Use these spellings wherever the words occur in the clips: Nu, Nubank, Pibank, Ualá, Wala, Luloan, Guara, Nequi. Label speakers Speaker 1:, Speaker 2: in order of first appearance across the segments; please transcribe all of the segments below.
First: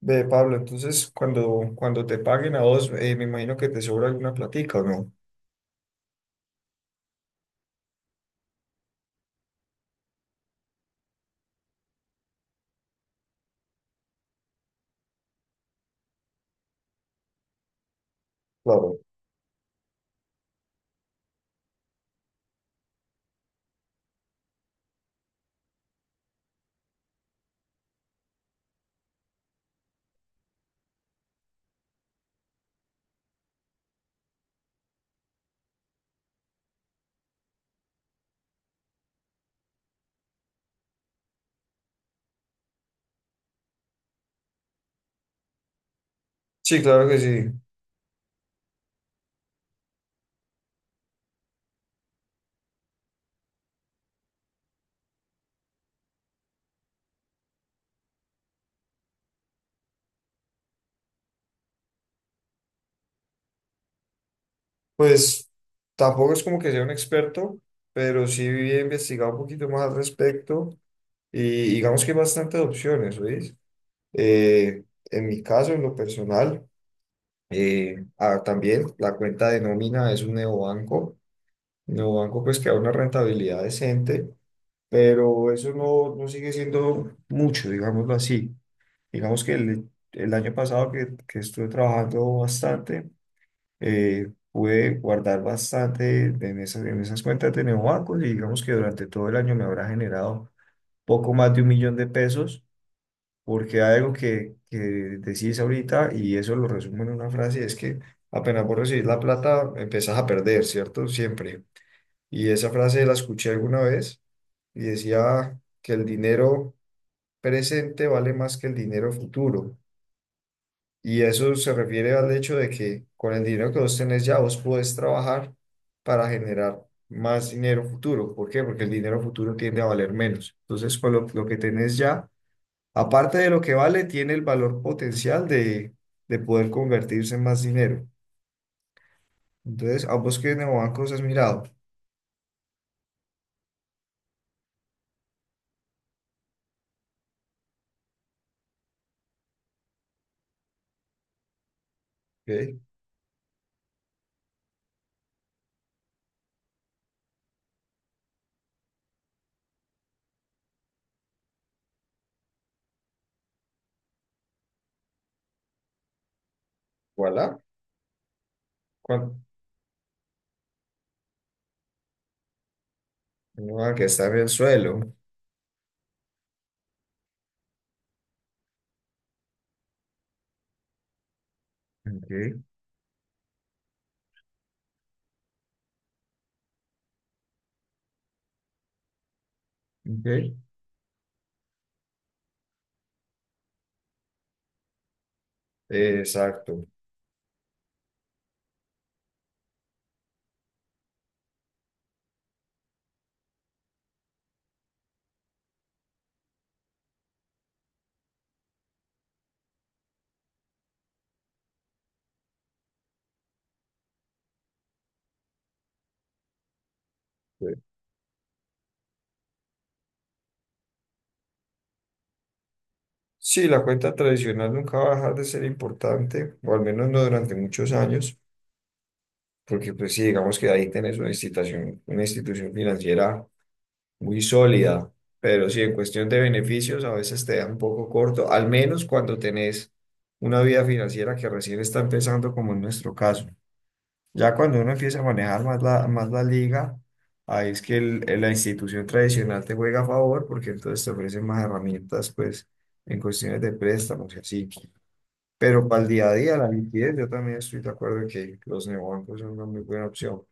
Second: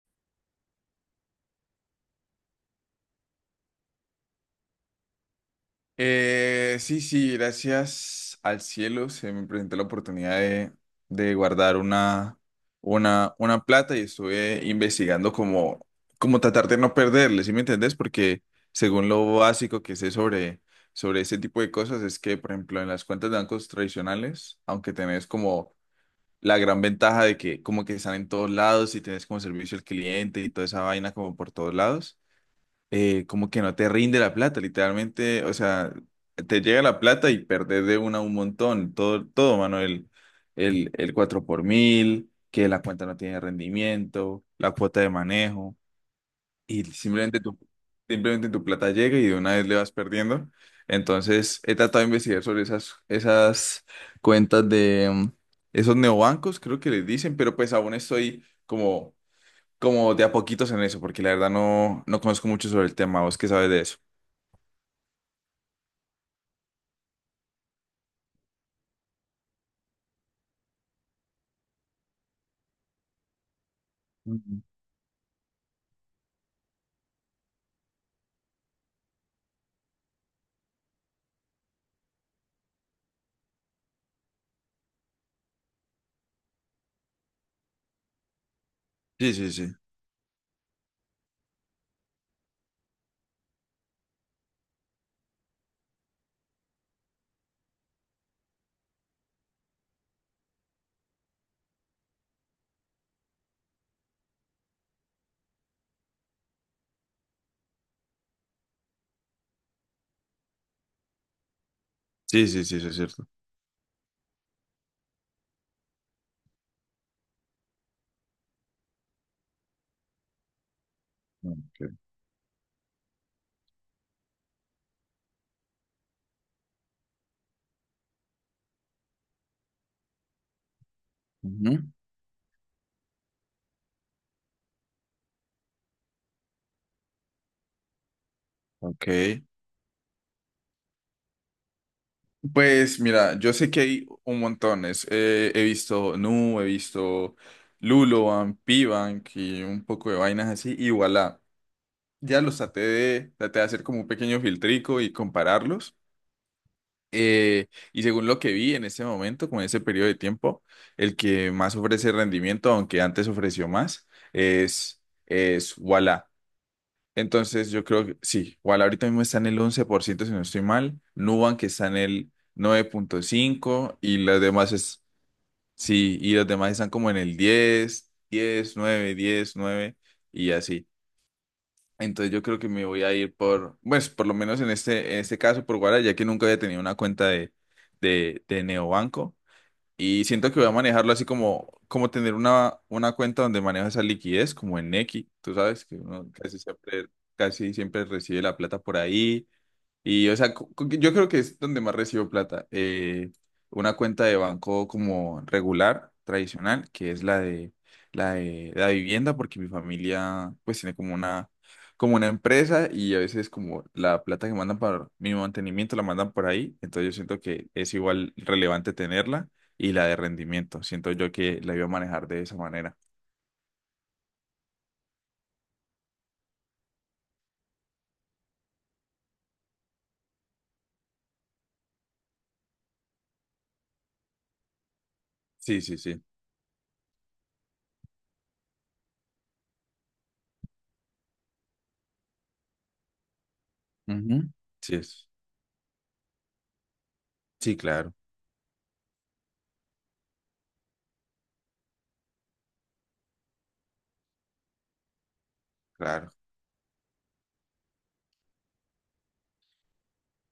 Speaker 1: Ve, Pablo, entonces cuando te paguen a vos, me imagino que te sobra alguna platica, ¿o no?
Speaker 2: Sí, sí, gracias al cielo se me presentó la oportunidad de guardar una plata y estuve investigando como tratar de no perderle, ¿sí me entendés? Porque
Speaker 1: Claro.
Speaker 2: según lo básico que sé sobre ese tipo de cosas es que, por ejemplo, en las cuentas de bancos tradicionales, aunque tenés como la gran ventaja de que como que están en todos lados y tenés como servicio al cliente y toda esa vaina como por todos lados, como que no te rinde la plata, literalmente, o sea, te llega la plata y perdés de una un montón, todo, mano, el 4 por mil, que la cuenta no tiene rendimiento, la cuota de manejo,
Speaker 1: Sí,
Speaker 2: y
Speaker 1: claro que sí.
Speaker 2: simplemente tu plata llega y de una vez le vas perdiendo. Entonces, he tratado de investigar sobre esas cuentas de esos neobancos, creo que les dicen, pero pues aún estoy como de a poquitos en eso, porque la verdad no conozco mucho sobre el tema. ¿Vos qué sabes de eso?
Speaker 1: Pues tampoco es como que sea un experto, pero sí he investigado un poquito más al respecto y digamos que hay bastantes opciones, ¿oís?
Speaker 2: Ujú.
Speaker 1: Eh, en mi caso, en lo personal, también la cuenta de nómina es un neobanco pues que da una rentabilidad decente, pero eso no sigue siendo mucho, digámoslo así.
Speaker 2: Sí,
Speaker 1: Digamos
Speaker 2: sí,
Speaker 1: que
Speaker 2: sí.
Speaker 1: el año pasado que estuve trabajando bastante, pude guardar bastante en esas cuentas de neobancos y digamos que durante todo el año me habrá generado poco más de un millón de pesos, porque hay algo que decís ahorita y eso lo resumo en una frase, es que apenas vos recibís la plata, empezás a perder, ¿cierto? Siempre.
Speaker 2: Sí,
Speaker 1: Y
Speaker 2: sí,
Speaker 1: esa
Speaker 2: sí, sí, es
Speaker 1: frase la
Speaker 2: cierto.
Speaker 1: escuché alguna vez y decía que el dinero presente vale más que el dinero futuro. Y eso se
Speaker 2: Ok.
Speaker 1: refiere al hecho de que con el dinero que vos tenés ya, vos podés trabajar para generar más dinero futuro. ¿Por qué? Porque el dinero futuro tiende a valer menos. Entonces, con lo que
Speaker 2: Ujú.
Speaker 1: tenés ya, aparte de lo que vale, tiene el valor potencial de poder convertirse en más dinero.
Speaker 2: Ok.
Speaker 1: Entonces, ¿a vos qué neobancos has mirado?
Speaker 2: Pues mira, yo sé que hay un montón. He visto Nu, he visto Luloan, Pibank y un poco de vainas así. Y voilà. Ya los
Speaker 1: Ok,
Speaker 2: traté de hacer como un pequeño filtrico y compararlos. Eh, y según lo que vi en ese momento, con ese periodo de tiempo, el que más ofrece rendimiento, aunque antes ofreció más, es, es Wala.
Speaker 1: voilà.
Speaker 2: Entonces yo creo que sí, Wala ahorita mismo
Speaker 1: ¿Cuál?
Speaker 2: está en el 11% si no estoy mal, Nubank está en el nueve punto
Speaker 1: No,
Speaker 2: cinco
Speaker 1: que
Speaker 2: y
Speaker 1: está en
Speaker 2: los
Speaker 1: el
Speaker 2: demás
Speaker 1: suelo.
Speaker 2: sí, y los demás están como en el 10 10 9 10 9 y así. Entonces yo
Speaker 1: Ok,
Speaker 2: creo que me voy a ir por, pues por lo menos en en este caso por Guara, ya que nunca había tenido una cuenta de Neobanco. Y siento
Speaker 1: ok.
Speaker 2: que voy a manejarlo así como, como tener una cuenta donde manejo esa liquidez, como en Nequi. Tú sabes que uno
Speaker 1: Exacto.
Speaker 2: casi siempre recibe la plata por ahí y, o sea, yo creo que es donde más recibo plata. Una cuenta de banco como regular, tradicional, que es la de la vivienda, porque mi familia pues tiene como una empresa y a veces como la plata que mandan para mi mantenimiento la mandan por ahí. Entonces yo siento que
Speaker 1: Ok.
Speaker 2: es igual relevante tenerla y la de rendimiento. Siento yo que la iba a manejar de esa manera.
Speaker 1: Sí, la cuenta tradicional nunca va a dejar de ser importante, o al menos no durante muchos años, porque pues sí, digamos que ahí tenés una institución financiera muy sólida, pero
Speaker 2: Sí,
Speaker 1: sí, en
Speaker 2: sí, sí.
Speaker 1: cuestión de beneficios a veces te da un poco corto, al menos cuando tenés una vida financiera que recién está empezando, como en nuestro caso.
Speaker 2: Ujú.
Speaker 1: Ya cuando uno
Speaker 2: Sí,
Speaker 1: empieza a
Speaker 2: es.
Speaker 1: manejar más la liga, ahí
Speaker 2: Sí,
Speaker 1: es que
Speaker 2: claro,
Speaker 1: la institución tradicional te juega a favor, porque entonces te ofrecen más herramientas, pues, en cuestiones de préstamos y así. Pero para el día
Speaker 2: claro.
Speaker 1: a día, la liquidez, yo también estoy de acuerdo en que los neobancos son una muy buena opción.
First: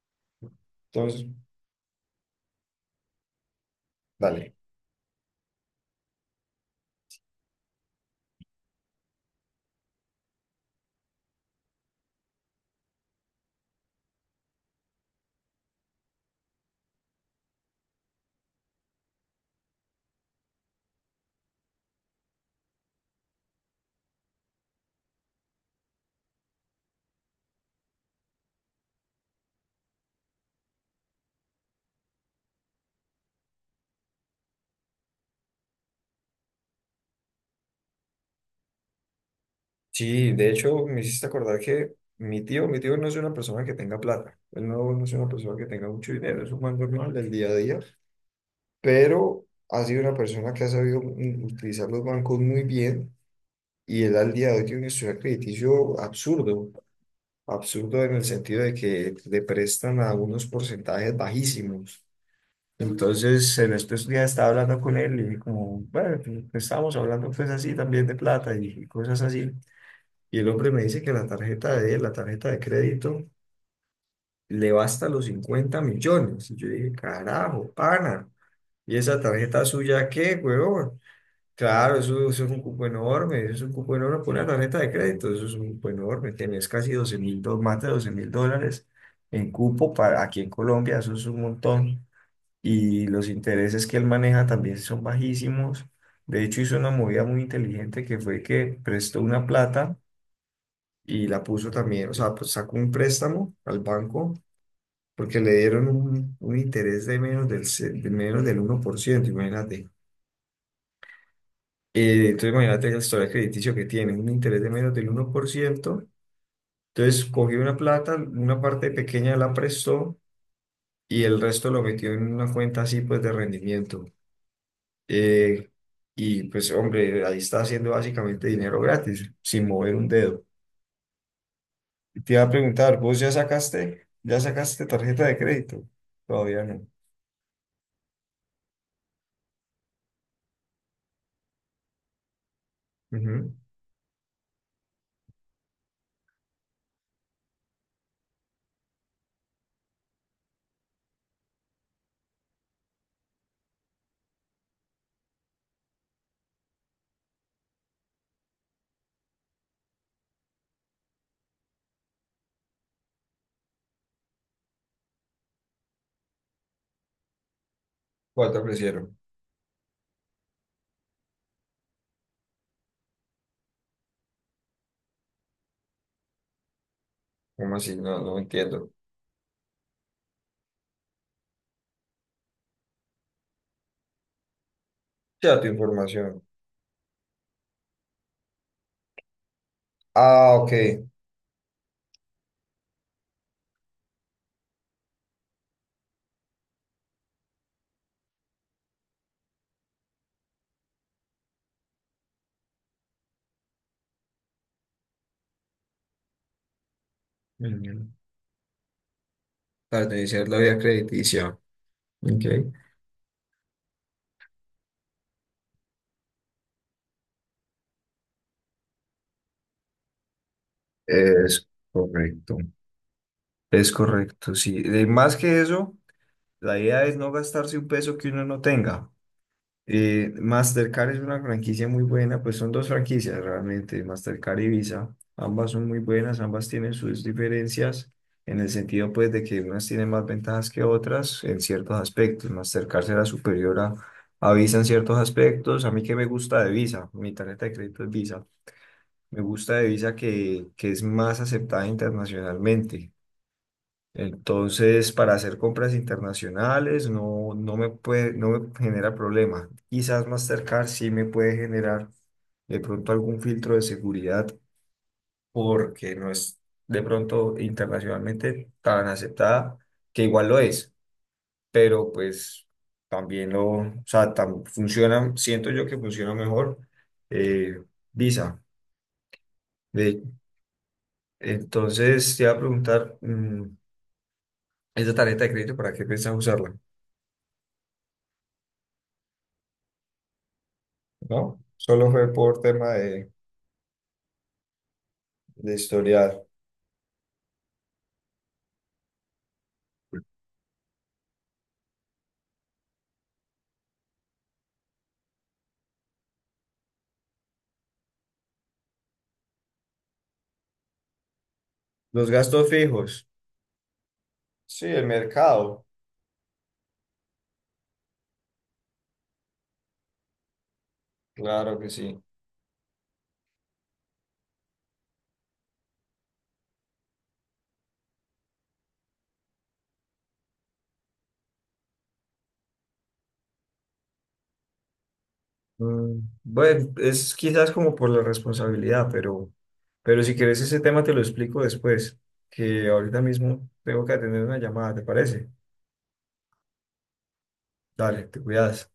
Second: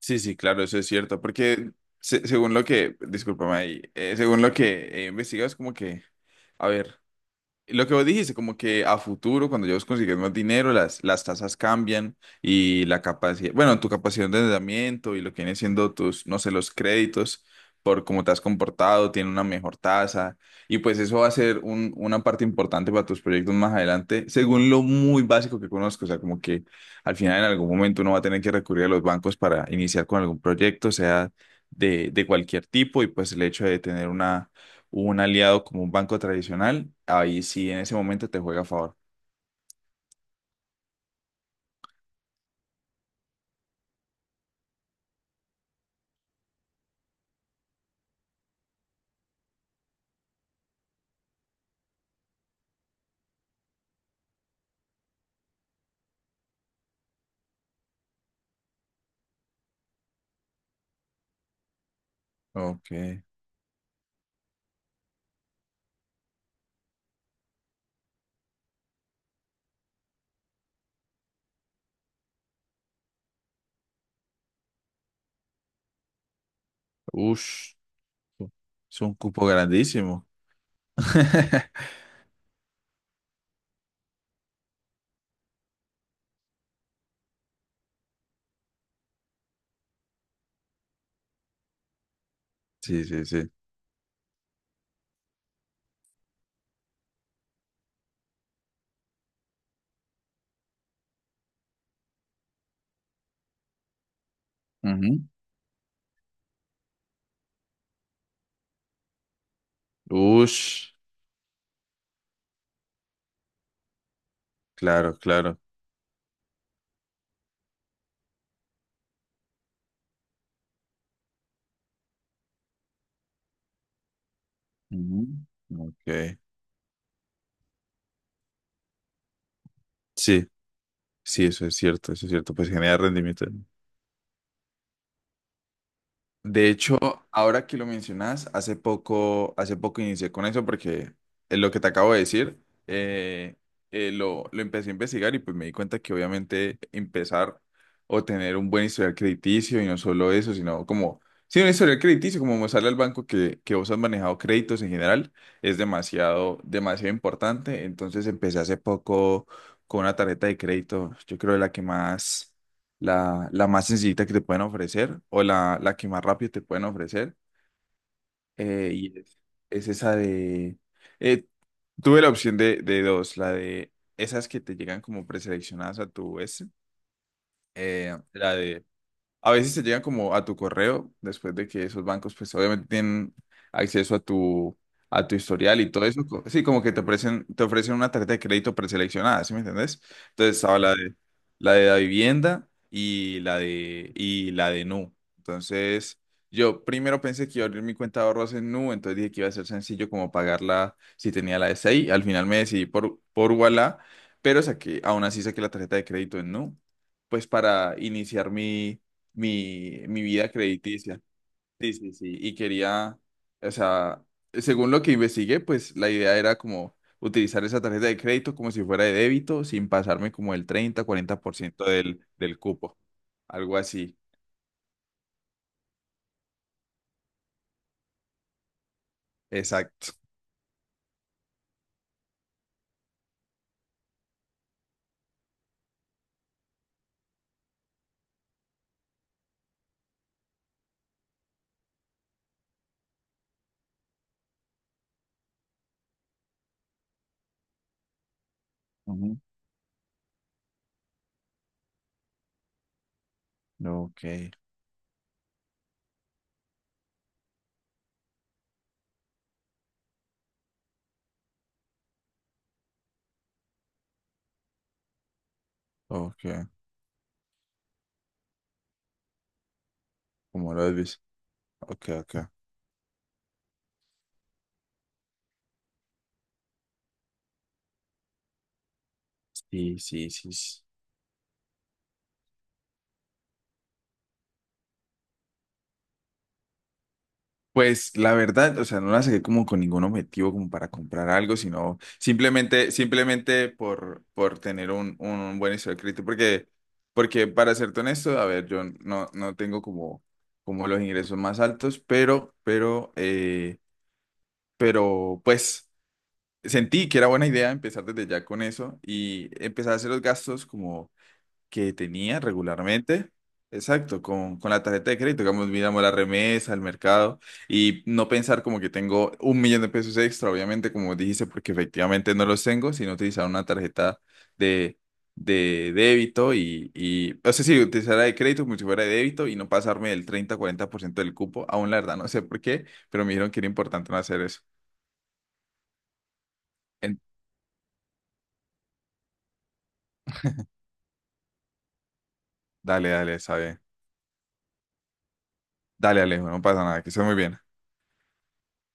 Speaker 2: Sí, sí, claro, eso es cierto,
Speaker 1: Entonces,
Speaker 2: porque según lo que, discúlpame ahí, según lo
Speaker 1: dale.
Speaker 2: que he investigado, es como que, a ver. Lo que vos dijiste, como que a futuro, cuando ya vos consigues más dinero, las tasas cambian y la capacidad, bueno, tu capacidad de endeudamiento y lo que viene siendo tus, no sé, los créditos por cómo te has comportado, tiene una mejor tasa y pues eso va a ser un- una parte importante para tus proyectos más adelante, según lo muy básico que conozco, o sea, como que al final en algún momento uno va a tener que recurrir a los bancos para iniciar con algún proyecto, sea de cualquier tipo y pues el hecho de tener una un aliado como un banco tradicional, ahí sí en ese momento te juega a favor.
Speaker 1: Sí, de hecho, me hiciste acordar que mi tío no es una persona que tenga plata. Él no, no es una persona que tenga mucho dinero, es un man normal del día a día. Pero ha sido una persona que ha sabido utilizar los bancos muy bien y él al día de hoy tiene un historial crediticio absurdo. Absurdo en el sentido de que le prestan a unos porcentajes bajísimos.
Speaker 2: Ok.
Speaker 1: Entonces, en estos días estaba hablando con él y dije como, bueno, pues, estábamos hablando pues así también de plata y cosas así. Y el hombre me dice que la tarjeta de él, la tarjeta de crédito, le basta los 50 millones. Y yo dije, carajo,
Speaker 2: Ush,
Speaker 1: pana, ¿y
Speaker 2: es un
Speaker 1: esa
Speaker 2: cupo
Speaker 1: tarjeta suya
Speaker 2: grandísimo.
Speaker 1: qué, huevón? Claro, eso es un cupo enorme, eso es un cupo enorme por una tarjeta de crédito, eso es un cupo enorme, tenés casi 12.000, más de 12.000 dólares en cupo para aquí en Colombia, eso es un montón
Speaker 2: Sí,
Speaker 1: y
Speaker 2: sí,
Speaker 1: los
Speaker 2: sí.
Speaker 1: intereses que él maneja también son bajísimos. De hecho, hizo una movida muy inteligente que fue que prestó una plata y la puso también, o sea, pues sacó un préstamo al banco
Speaker 2: Ujú.
Speaker 1: porque le dieron un interés de menos del 1%, imagínate.
Speaker 2: Ush,
Speaker 1: Entonces, imagínate la historia crediticio que tiene, un interés de menos del
Speaker 2: claro,
Speaker 1: uno por
Speaker 2: claro.
Speaker 1: ciento Entonces, cogió una plata, una parte pequeña la prestó y el resto lo metió en una cuenta así, pues, de rendimiento. Eh,
Speaker 2: Ujú. Ok.
Speaker 1: y pues, hombre, ahí está haciendo básicamente dinero gratis, sin mover un dedo.
Speaker 2: Sí, sí, eso es cierto,
Speaker 1: Y
Speaker 2: eso es
Speaker 1: te iba a
Speaker 2: cierto. Pues genera
Speaker 1: preguntar, ¿vos ya
Speaker 2: rendimiento.
Speaker 1: sacaste tarjeta de crédito? Todavía
Speaker 2: De
Speaker 1: no.
Speaker 2: hecho, ahora que lo mencionas, hace poco inicié con eso porque es lo que te acabo de decir,
Speaker 1: Ujú.
Speaker 2: eh, lo empecé a investigar y pues me di cuenta que obviamente empezar o tener un buen historial crediticio y no solo eso, sino como, sí, un historial crediticio, como mostrarle al banco que vos has manejado créditos en general, es demasiado, demasiado importante. Entonces empecé hace poco con una tarjeta de crédito, yo creo de la que más la más sencillita que te pueden ofrecer o la que más rápido te pueden ofrecer.
Speaker 1: ¿Cuál te ofrecieron?
Speaker 2: Y es esa de... eh, tuve la opción de dos, la de esas que te llegan como preseleccionadas a tu S,
Speaker 1: ¿Cómo así? No, no
Speaker 2: la de
Speaker 1: entiendo.
Speaker 2: a veces te llegan como a tu correo, después de que esos bancos, pues obviamente tienen acceso a tu,
Speaker 1: Ya tu
Speaker 2: historial y todo eso.
Speaker 1: información.
Speaker 2: Sí, como que te ofrecen una tarjeta de crédito preseleccionada, ¿sí me entendés?
Speaker 1: Ah,
Speaker 2: Entonces
Speaker 1: ok.
Speaker 2: estaba la de la vivienda y la de Nu. Entonces, yo primero pensé que iba a abrir mi cuenta de ahorros en Nu, entonces dije que iba a ser sencillo como pagarla si tenía la de 6. Al final me decidí por Ualá, pero saqué, aún así saqué la tarjeta de crédito en Nu, pues
Speaker 1: Ujú.
Speaker 2: para iniciar
Speaker 1: Para
Speaker 2: mi
Speaker 1: iniciar
Speaker 2: vida
Speaker 1: la vía
Speaker 2: crediticia.
Speaker 1: crediticia.
Speaker 2: Sí, sí, sí.
Speaker 1: Ok.
Speaker 2: Y quería, o sea, según lo que investigué, pues la idea era como utilizar esa tarjeta de crédito como si fuera de débito, sin pasarme como el treinta cuarenta por
Speaker 1: Es
Speaker 2: ciento del,
Speaker 1: correcto.
Speaker 2: del cupo. Algo
Speaker 1: Es
Speaker 2: así.
Speaker 1: correcto, sí. Más que eso, la idea es no gastarse un peso que uno no tenga.
Speaker 2: Exacto.
Speaker 1: Mastercard es una franquicia muy buena, pues son dos franquicias realmente, Mastercard y Visa. Ambas son muy buenas, ambas tienen sus diferencias en el sentido pues de que unas tienen más ventajas que otras en ciertos aspectos. Mastercard será superior a Visa en ciertos aspectos. A mí que me gusta de Visa, mi tarjeta de crédito es Visa.
Speaker 2: Ujú.
Speaker 1: Me gusta de Visa que es más aceptada internacionalmente.
Speaker 2: Ok,
Speaker 1: Entonces, para hacer compras internacionales no, no me puede, no me genera problema. Quizás Mastercard sí me puede generar de pronto algún filtro de seguridad porque no
Speaker 2: ok.
Speaker 1: es de pronto internacionalmente tan aceptada, que igual lo
Speaker 2: Como
Speaker 1: es,
Speaker 2: lo ves. Ok,
Speaker 1: pero
Speaker 2: ok.
Speaker 1: pues también lo, o sea, funciona, siento yo que funciona mejor eh, Visa.
Speaker 2: Sí,
Speaker 1: De,
Speaker 2: sí, sí. Sí.
Speaker 1: entonces, te iba a preguntar, ¿esa tarjeta de crédito para qué piensas usarla?
Speaker 2: Pues la verdad, o sea, no la saqué como con ningún objetivo como para comprar algo,
Speaker 1: No,
Speaker 2: sino
Speaker 1: solo fue por tema
Speaker 2: simplemente, simplemente por tener un buen
Speaker 1: de
Speaker 2: historial crédito,
Speaker 1: historial.
Speaker 2: porque, porque para serte honesto, a ver, yo no tengo como los ingresos más altos, pero pues sentí que era buena idea empezar desde ya con eso y empezar a hacer los gastos que
Speaker 1: Los
Speaker 2: tenía
Speaker 1: gastos fijos.
Speaker 2: regularmente. Exacto, con la
Speaker 1: Sí, el
Speaker 2: tarjeta de crédito, digamos,
Speaker 1: mercado,
Speaker 2: miramos la remesa, el mercado y no pensar como que tengo 1 millón de pesos extra, obviamente, como dijiste, porque
Speaker 1: claro que sí.
Speaker 2: efectivamente no los tengo, sino utilizar una tarjeta de, de débito y, o sea, sí, utilizar la de crédito como si fuera de débito y no pasarme del 30-40% del cupo, aún la verdad, no sé por qué, pero me dijeron que era importante no hacer eso.
Speaker 1: Bueno,
Speaker 2: En-
Speaker 1: es quizás como por la responsabilidad, pero si quieres ese tema te lo explico después, que
Speaker 2: Dale,
Speaker 1: ahorita
Speaker 2: dale,
Speaker 1: mismo
Speaker 2: sabe.
Speaker 1: tengo que atender una llamada, ¿te parece?
Speaker 2: Dale, Alejo, no pasa nada, que estés muy bien.
Speaker 1: Dale, te cuidas.